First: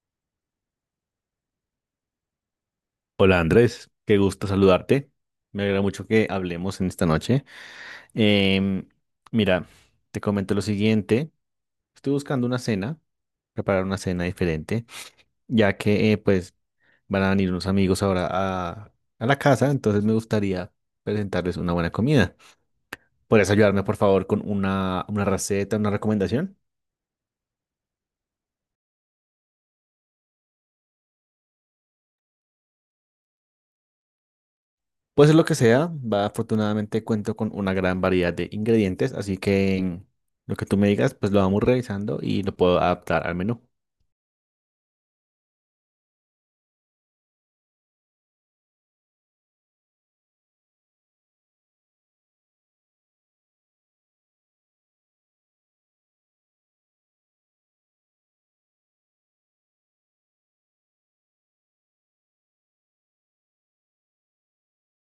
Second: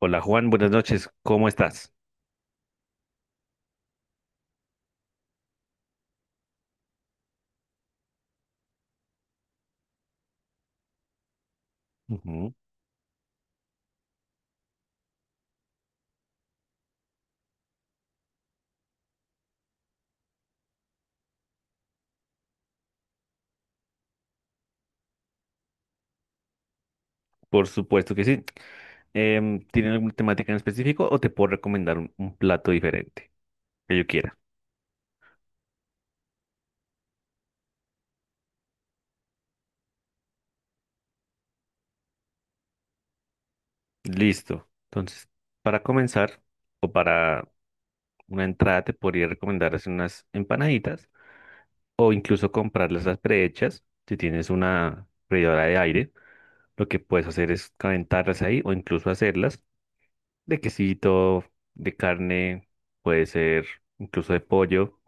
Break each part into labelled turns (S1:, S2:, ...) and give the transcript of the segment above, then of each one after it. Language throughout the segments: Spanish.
S1: Hola Juan, buenas noches, ¿cómo estás?
S2: Hola Andrés, qué gusto saludarte. Me alegra mucho que hablemos en esta noche. Em, mira, te comento lo siguiente. Estoy buscando
S1: Ujú.
S2: una cena, preparar una cena diferente, ya que pues van a venir unos amigos ahora a la casa. Entonces me gustaría presentarles una buena comida. ¿Podrías ayudarme por favor con una receta, una recomendación?
S1: Por supuesto que sí. ¿Tienen alguna temática en específico o te puedo recomendar un plato diferente que yo quiera?
S2: Puede ser lo que sea, va, afortunadamente cuento con una gran variedad de ingredientes, así que lo que tú me digas, pues lo vamos revisando y lo puedo adaptar al menú.
S1: Listo. Entonces, para comenzar o para una entrada te podría recomendar hacer unas empanaditas o incluso comprarlas las prehechas. Si tienes una freidora de aire, lo que puedes hacer es calentarlas ahí o incluso hacerlas de quesito, de carne, puede ser incluso de pollo.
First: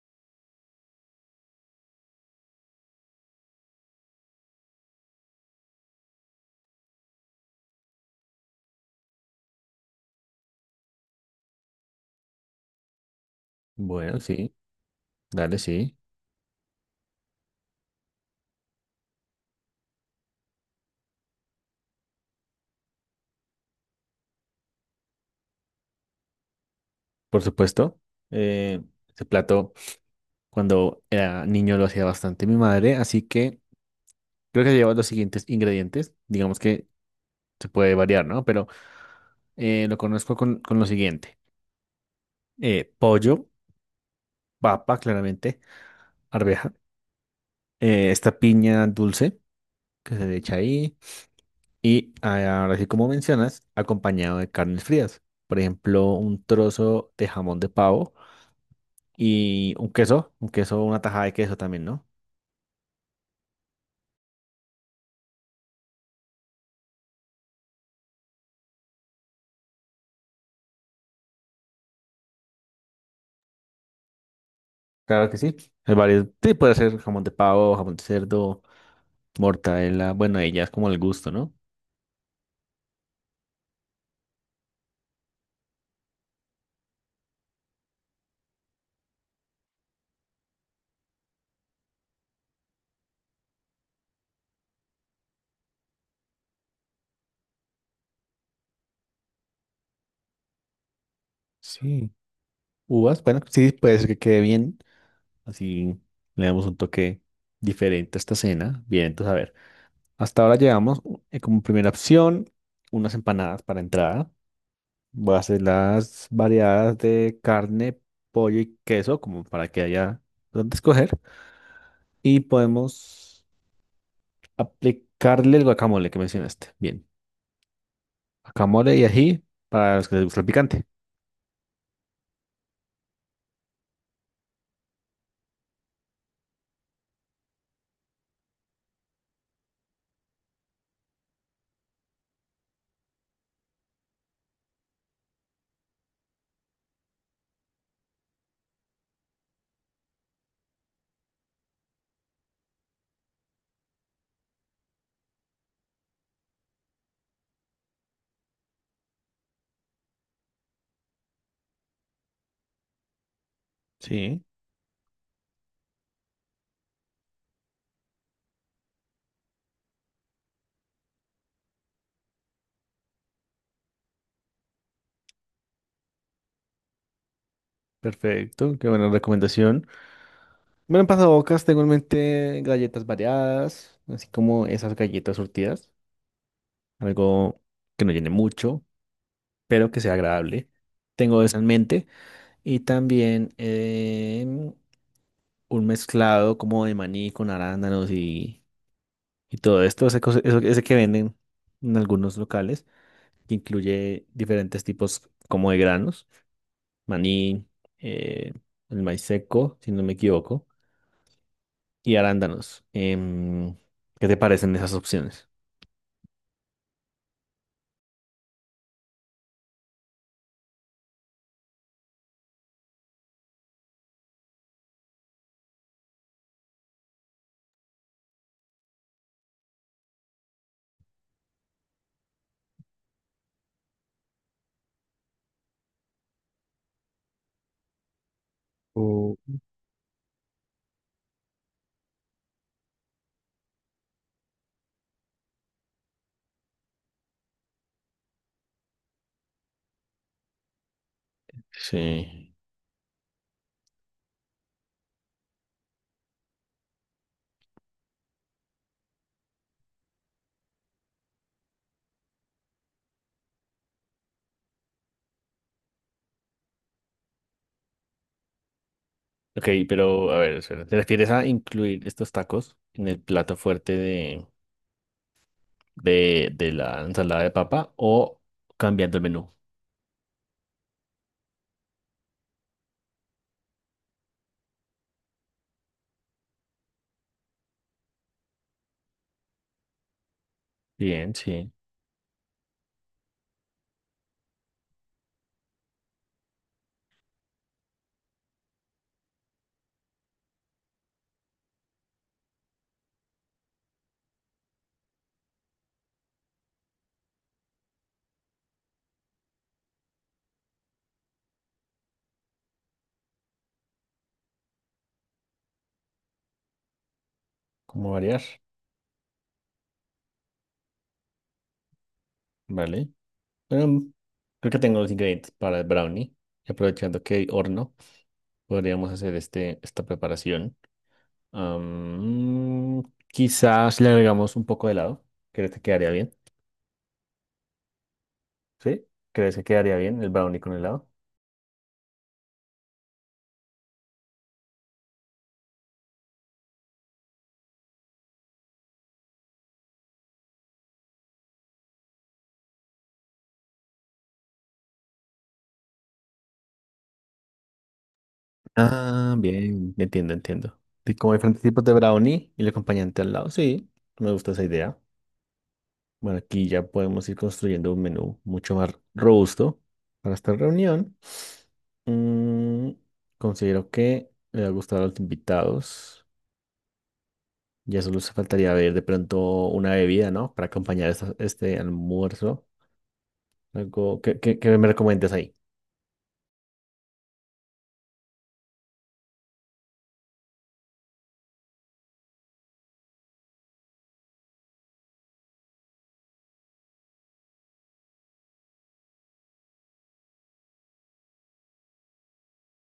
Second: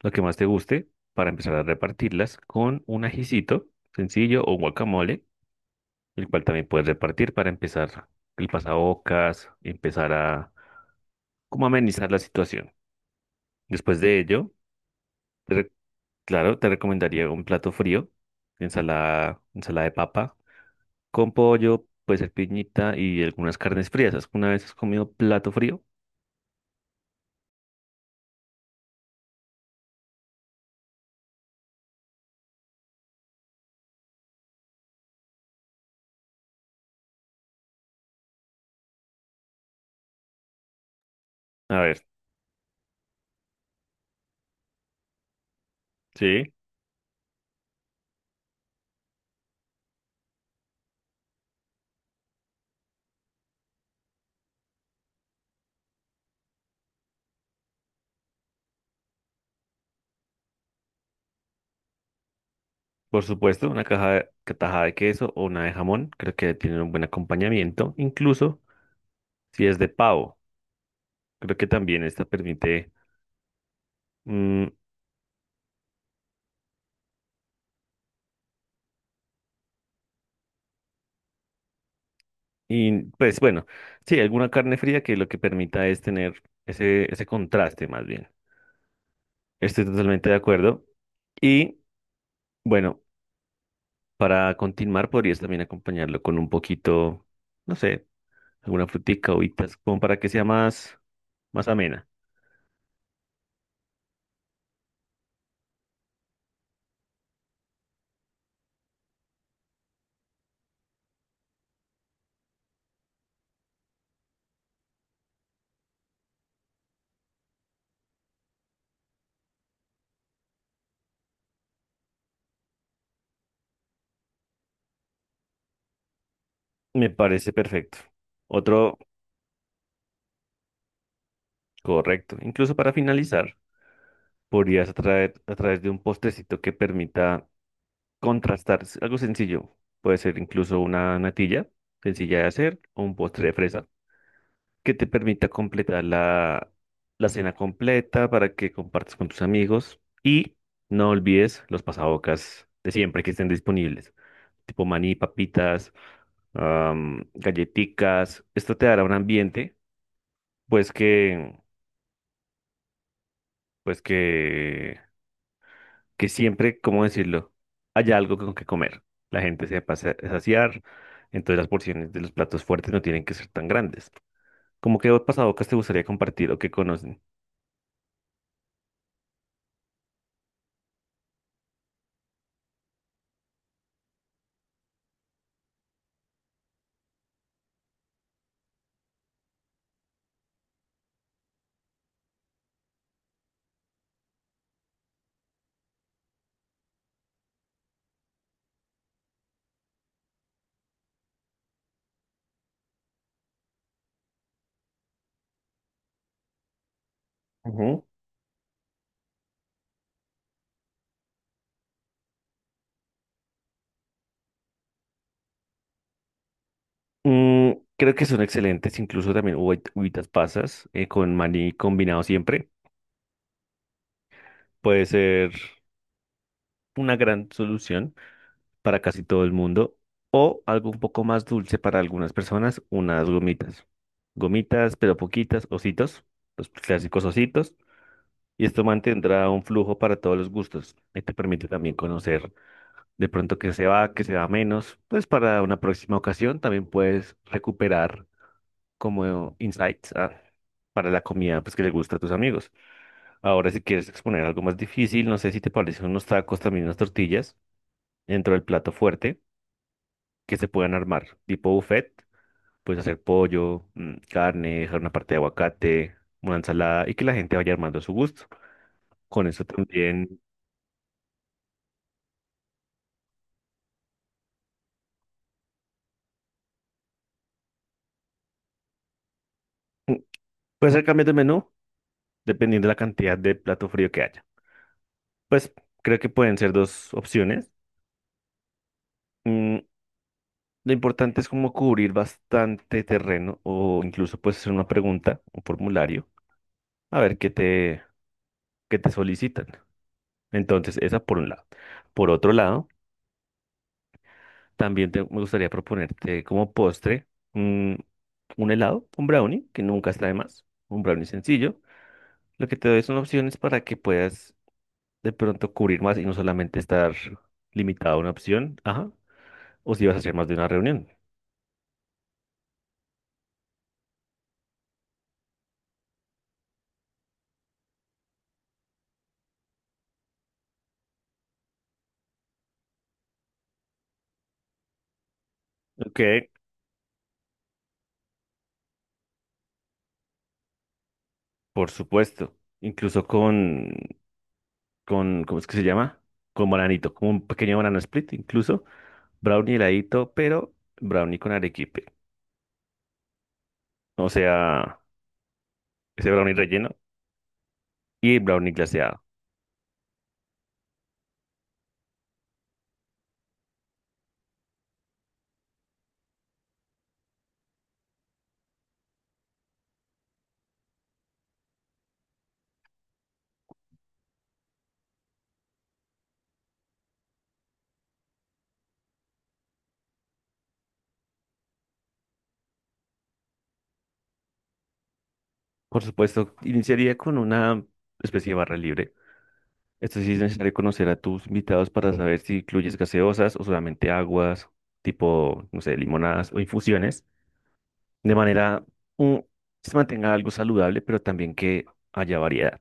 S1: Lo que más te guste para empezar a repartirlas con un ajicito sencillo o guacamole, el cual también puedes repartir para empezar el pasabocas, empezar a como amenizar la situación. Después de
S2: Bueno,
S1: ello,
S2: sí,
S1: te
S2: dale,
S1: re-
S2: sí,
S1: claro, te recomendaría un plato frío, ensalada de papa con pollo, puede ser piñita y algunas carnes frías. ¿Una vez has comido plato frío?
S2: por supuesto. Eh, ese plato cuando era niño lo hacía bastante mi madre, así que creo que lleva los siguientes ingredientes. Digamos que se puede variar, ¿no? Pero lo conozco con lo siguiente.
S1: A ver,
S2: Pollo, papa, claramente,
S1: sí,
S2: arveja, esta piña dulce que se le echa ahí y ah, ahora sí como mencionas, acompañado de carnes frías. Por ejemplo, un trozo de jamón de pavo y un queso, una tajada de queso también, ¿no?
S1: por supuesto, una tajada de queso o una de jamón, creo que tienen un buen acompañamiento. Incluso si es de pavo, creo que también esta permite, mm,
S2: Claro que sí. Hay varios, sí, puede ser jamón de pavo, jamón de cerdo, mortadela, bueno, ahí ya es como el gusto, ¿no?
S1: y pues bueno, sí, alguna carne fría que lo que permita es tener ese contraste más bien. Estoy totalmente de acuerdo. Y bueno, para continuar podrías también acompañarlo con un poquito, no sé, alguna frutica, uvitas, como para que sea más amena.
S2: Sí. Uvas, bueno, sí, puede ser que quede bien. Así le damos un toque diferente a esta cena. Bien, entonces, a ver, hasta ahora llevamos como primera opción unas empanadas para entrada. Voy a hacer las variadas de carne, pollo y queso, como para que haya donde escoger. Y podemos aplicarle el guacamole que mencionaste. Bien.
S1: Me parece perfecto.
S2: Guacamole
S1: Otro
S2: y ají para los que les gusta el picante.
S1: correcto. Incluso para finalizar, podrías atraer a través de un postrecito que permita contrastar, es algo sencillo. Puede ser incluso una natilla sencilla de hacer o un postre de fresa que te permita completar la cena completa para que compartas con tus amigos y no olvides los pasabocas de siempre que estén disponibles, tipo maní, papitas, galleticas. Esto te dará un ambiente pues que pues
S2: Sí.
S1: que que siempre, ¿cómo decirlo? Haya algo con que comer. La gente se pasa a saciar, entonces las porciones de los platos fuertes no tienen que ser tan grandes. ¿Cómo qué pasabocas te gustaría compartir o que conocen?
S2: Perfecto, qué buena recomendación. Bueno, en pasabocas tengo en mente galletas variadas, así como esas galletas surtidas. Algo que no llene mucho, pero que sea agradable. Tengo eso en mente. Y también un mezclado como de maní con arándanos y todo esto, ese que venden en algunos locales, que incluye diferentes tipos como de granos, maní,
S1: Ujú.
S2: eh, el maíz seco, si no me equivoco, y arándanos. ¿Qué te parecen esas opciones?
S1: Mm, Creo que son excelentes, incluso también uvitas pasas con maní combinado siempre. Puede ser una gran solución para casi todo el mundo o algo un poco más dulce para algunas personas, unas gomitas. Gomitas, pero poquitas, ositos, los clásicos ositos. Y esto
S2: O-
S1: mantendrá un flujo para todos los gustos y te permite también conocer de pronto qué se va menos. Pues para una próxima ocasión también puedes recuperar como insights para la comida pues, que le gusta a tus
S2: Sí.
S1: amigos. Ahora si quieres exponer algo más difícil, no sé si te parecen unos tacos, también unas tortillas dentro del plato fuerte que se puedan armar, tipo buffet, puedes hacer pollo, carne, dejar una parte de aguacate, una ensalada y que la gente vaya armando a su gusto. Con eso
S2: Ok, pero
S1: también...
S2: a ver, espera, ¿te refieres a incluir estos tacos en el plato fuerte de la ensalada de papa o cambiando el menú?
S1: Puede ser cambios de menú dependiendo de la cantidad de plato frío que haya. Pues creo que pueden ser dos opciones. Mm, lo
S2: Bien,
S1: importante es
S2: sí.
S1: como cubrir bastante terreno o incluso puedes hacer una pregunta, un formulario, a ver qué te solicitan. Entonces, esa por un lado. Por otro lado, también me gustaría proponerte como postre, mm, un helado, un brownie, que nunca está de más, un brownie sencillo. Lo que te doy son opciones para que puedas de pronto cubrir más y no solamente estar
S2: ¿Cómo
S1: limitado a una
S2: variar?
S1: opción, ajá, o si vas a hacer más de una reunión.
S2: Vale. Em, creo que tengo los ingredientes para el brownie. Y aprovechando que hay horno, podríamos hacer esta preparación. Am, quizás le agregamos un poco de helado. ¿Crees que quedaría
S1: Ok,
S2: bien? ¿Sí? ¿Crees que quedaría bien el brownie con helado?
S1: por supuesto, incluso ¿cómo es que se llama? Con bananito, como un pequeño banana split, incluso brownie heladito, pero brownie con arequipe, o sea, ese brownie relleno y brownie glaseado.
S2: Ah, bien, entiendo, entiendo. Y como hay diferentes tipos de brownie y el acompañante al lado, sí, me gusta esa idea. Bueno, aquí ya podemos ir construyendo un menú mucho más robusto para esta reunión. Mm, considero que le va a gustar a los invitados. Ya solo se faltaría ver de pronto una bebida, ¿no? Para acompañar esta- este almuerzo. Algo que, me recomiendas ahí.
S1: Por supuesto, iniciaría con una especie de barra libre. Esto sí es necesario conocer a tus invitados para saber si incluyes gaseosas o solamente aguas, tipo, no sé, limonadas o infusiones, de manera, mm, que se mantenga algo saludable, pero también que haya variedad.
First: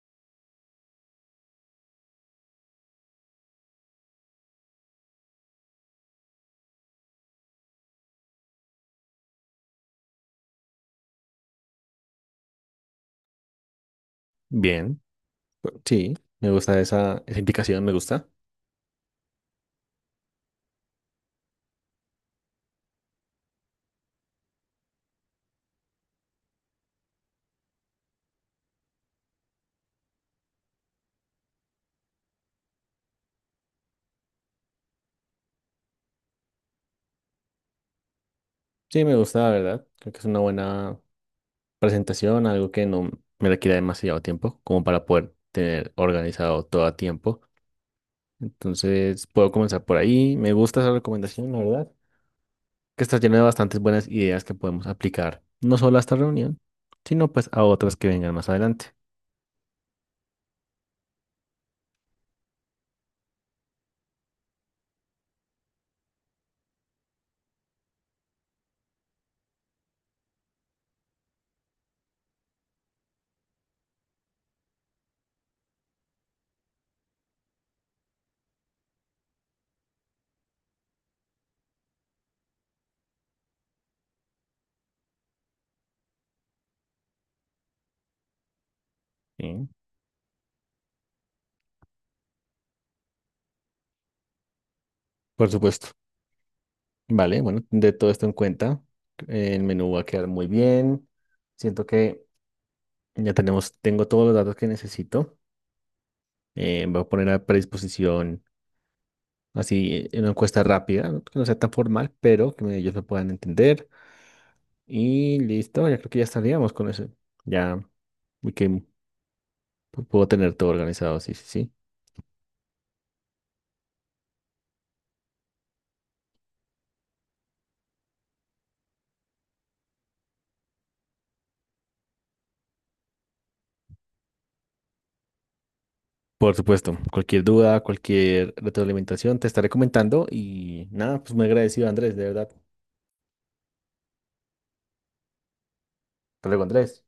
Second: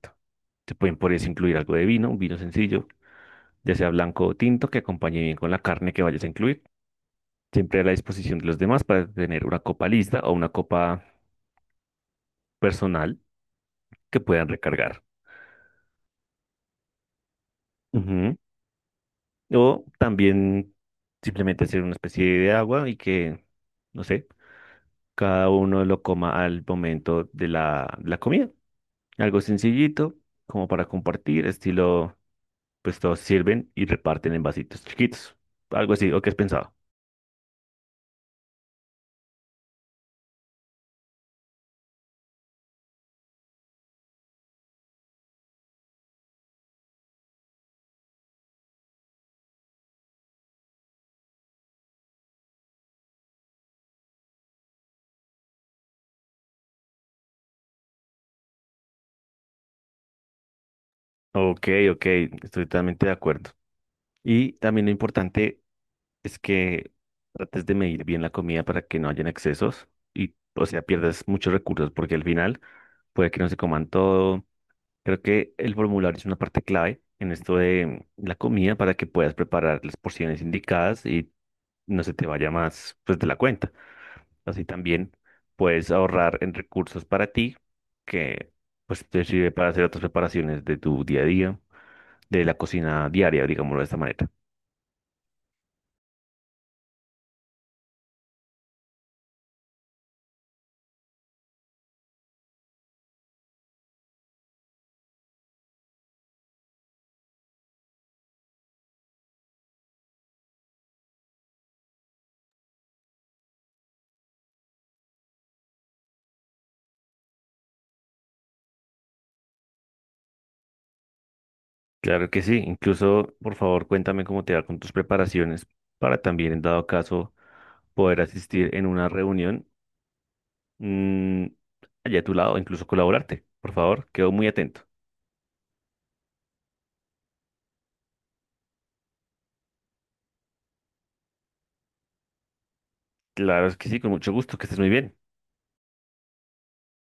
S1: Se pueden por eso incluir algo de vino, un vino sencillo, ya sea blanco o tinto, que acompañe bien con la carne que vayas a incluir. Siempre a la disposición de los demás para tener una copa lista o una copa personal que puedan
S2: Bien,
S1: recargar.
S2: pues, sí, me gusta esa indicación, me gusta.
S1: Ujú. O también simplemente hacer una especie de agua y que, no sé, cada uno lo coma al momento de la comida. Algo sencillito, como para compartir, estilo, pues todos sirven y reparten en vasitos chiquitos. Algo así, ¿o qué has pensado?
S2: Sí, me gusta, la verdad. Creo que es una buena presentación, algo que no me requiera demasiado tiempo, como para poder tener organizado todo a tiempo. Entonces puedo comenzar por ahí. Me gusta esa recomendación, la verdad, que está llena de bastantes buenas ideas que podemos aplicar, no solo a esta reunión, sino pues a otras que vengan más adelante.
S1: Ok, ok, estoy totalmente de acuerdo. Y también lo importante es que trates de medir bien la comida para que no hayan excesos y, o sea, pierdas muchos recursos porque al final puede que no se coman todo. Creo que el formulario es una parte clave en esto de la comida para que puedas preparar las porciones indicadas y no se te vaya más pues de la cuenta. Así también puedes ahorrar en recursos para ti que pues te sirve
S2: Sí,
S1: para hacer otras preparaciones de tu día a día, de la cocina diaria, digámoslo de esta manera.
S2: por supuesto. Vale, bueno, de todo esto en cuenta, el menú va a quedar muy bien. Siento que tengo todos los datos que necesito. Voy a poner a predisposición así una encuesta rápida, ¿no? Que no sea tan formal, pero que ellos me puedan entender. Y listo, ya creo que ya estaríamos con eso. Ya y que puedo tener todo organizado, sí, sí, sí.
S1: Claro que sí, incluso por favor cuéntame cómo te va con tus preparaciones para también en dado caso poder asistir en una reunión, mm, allá a tu lado, incluso colaborarte. Por favor, quedo muy atento.
S2: Por supuesto, cualquier duda, cualquier retroalimentación, te estaré comentando y nada, pues muy agradecido, Andrés, de verdad.
S1: Claro que sí, con mucho gusto, que estés muy bien.
S2: Hasta luego, Andrés.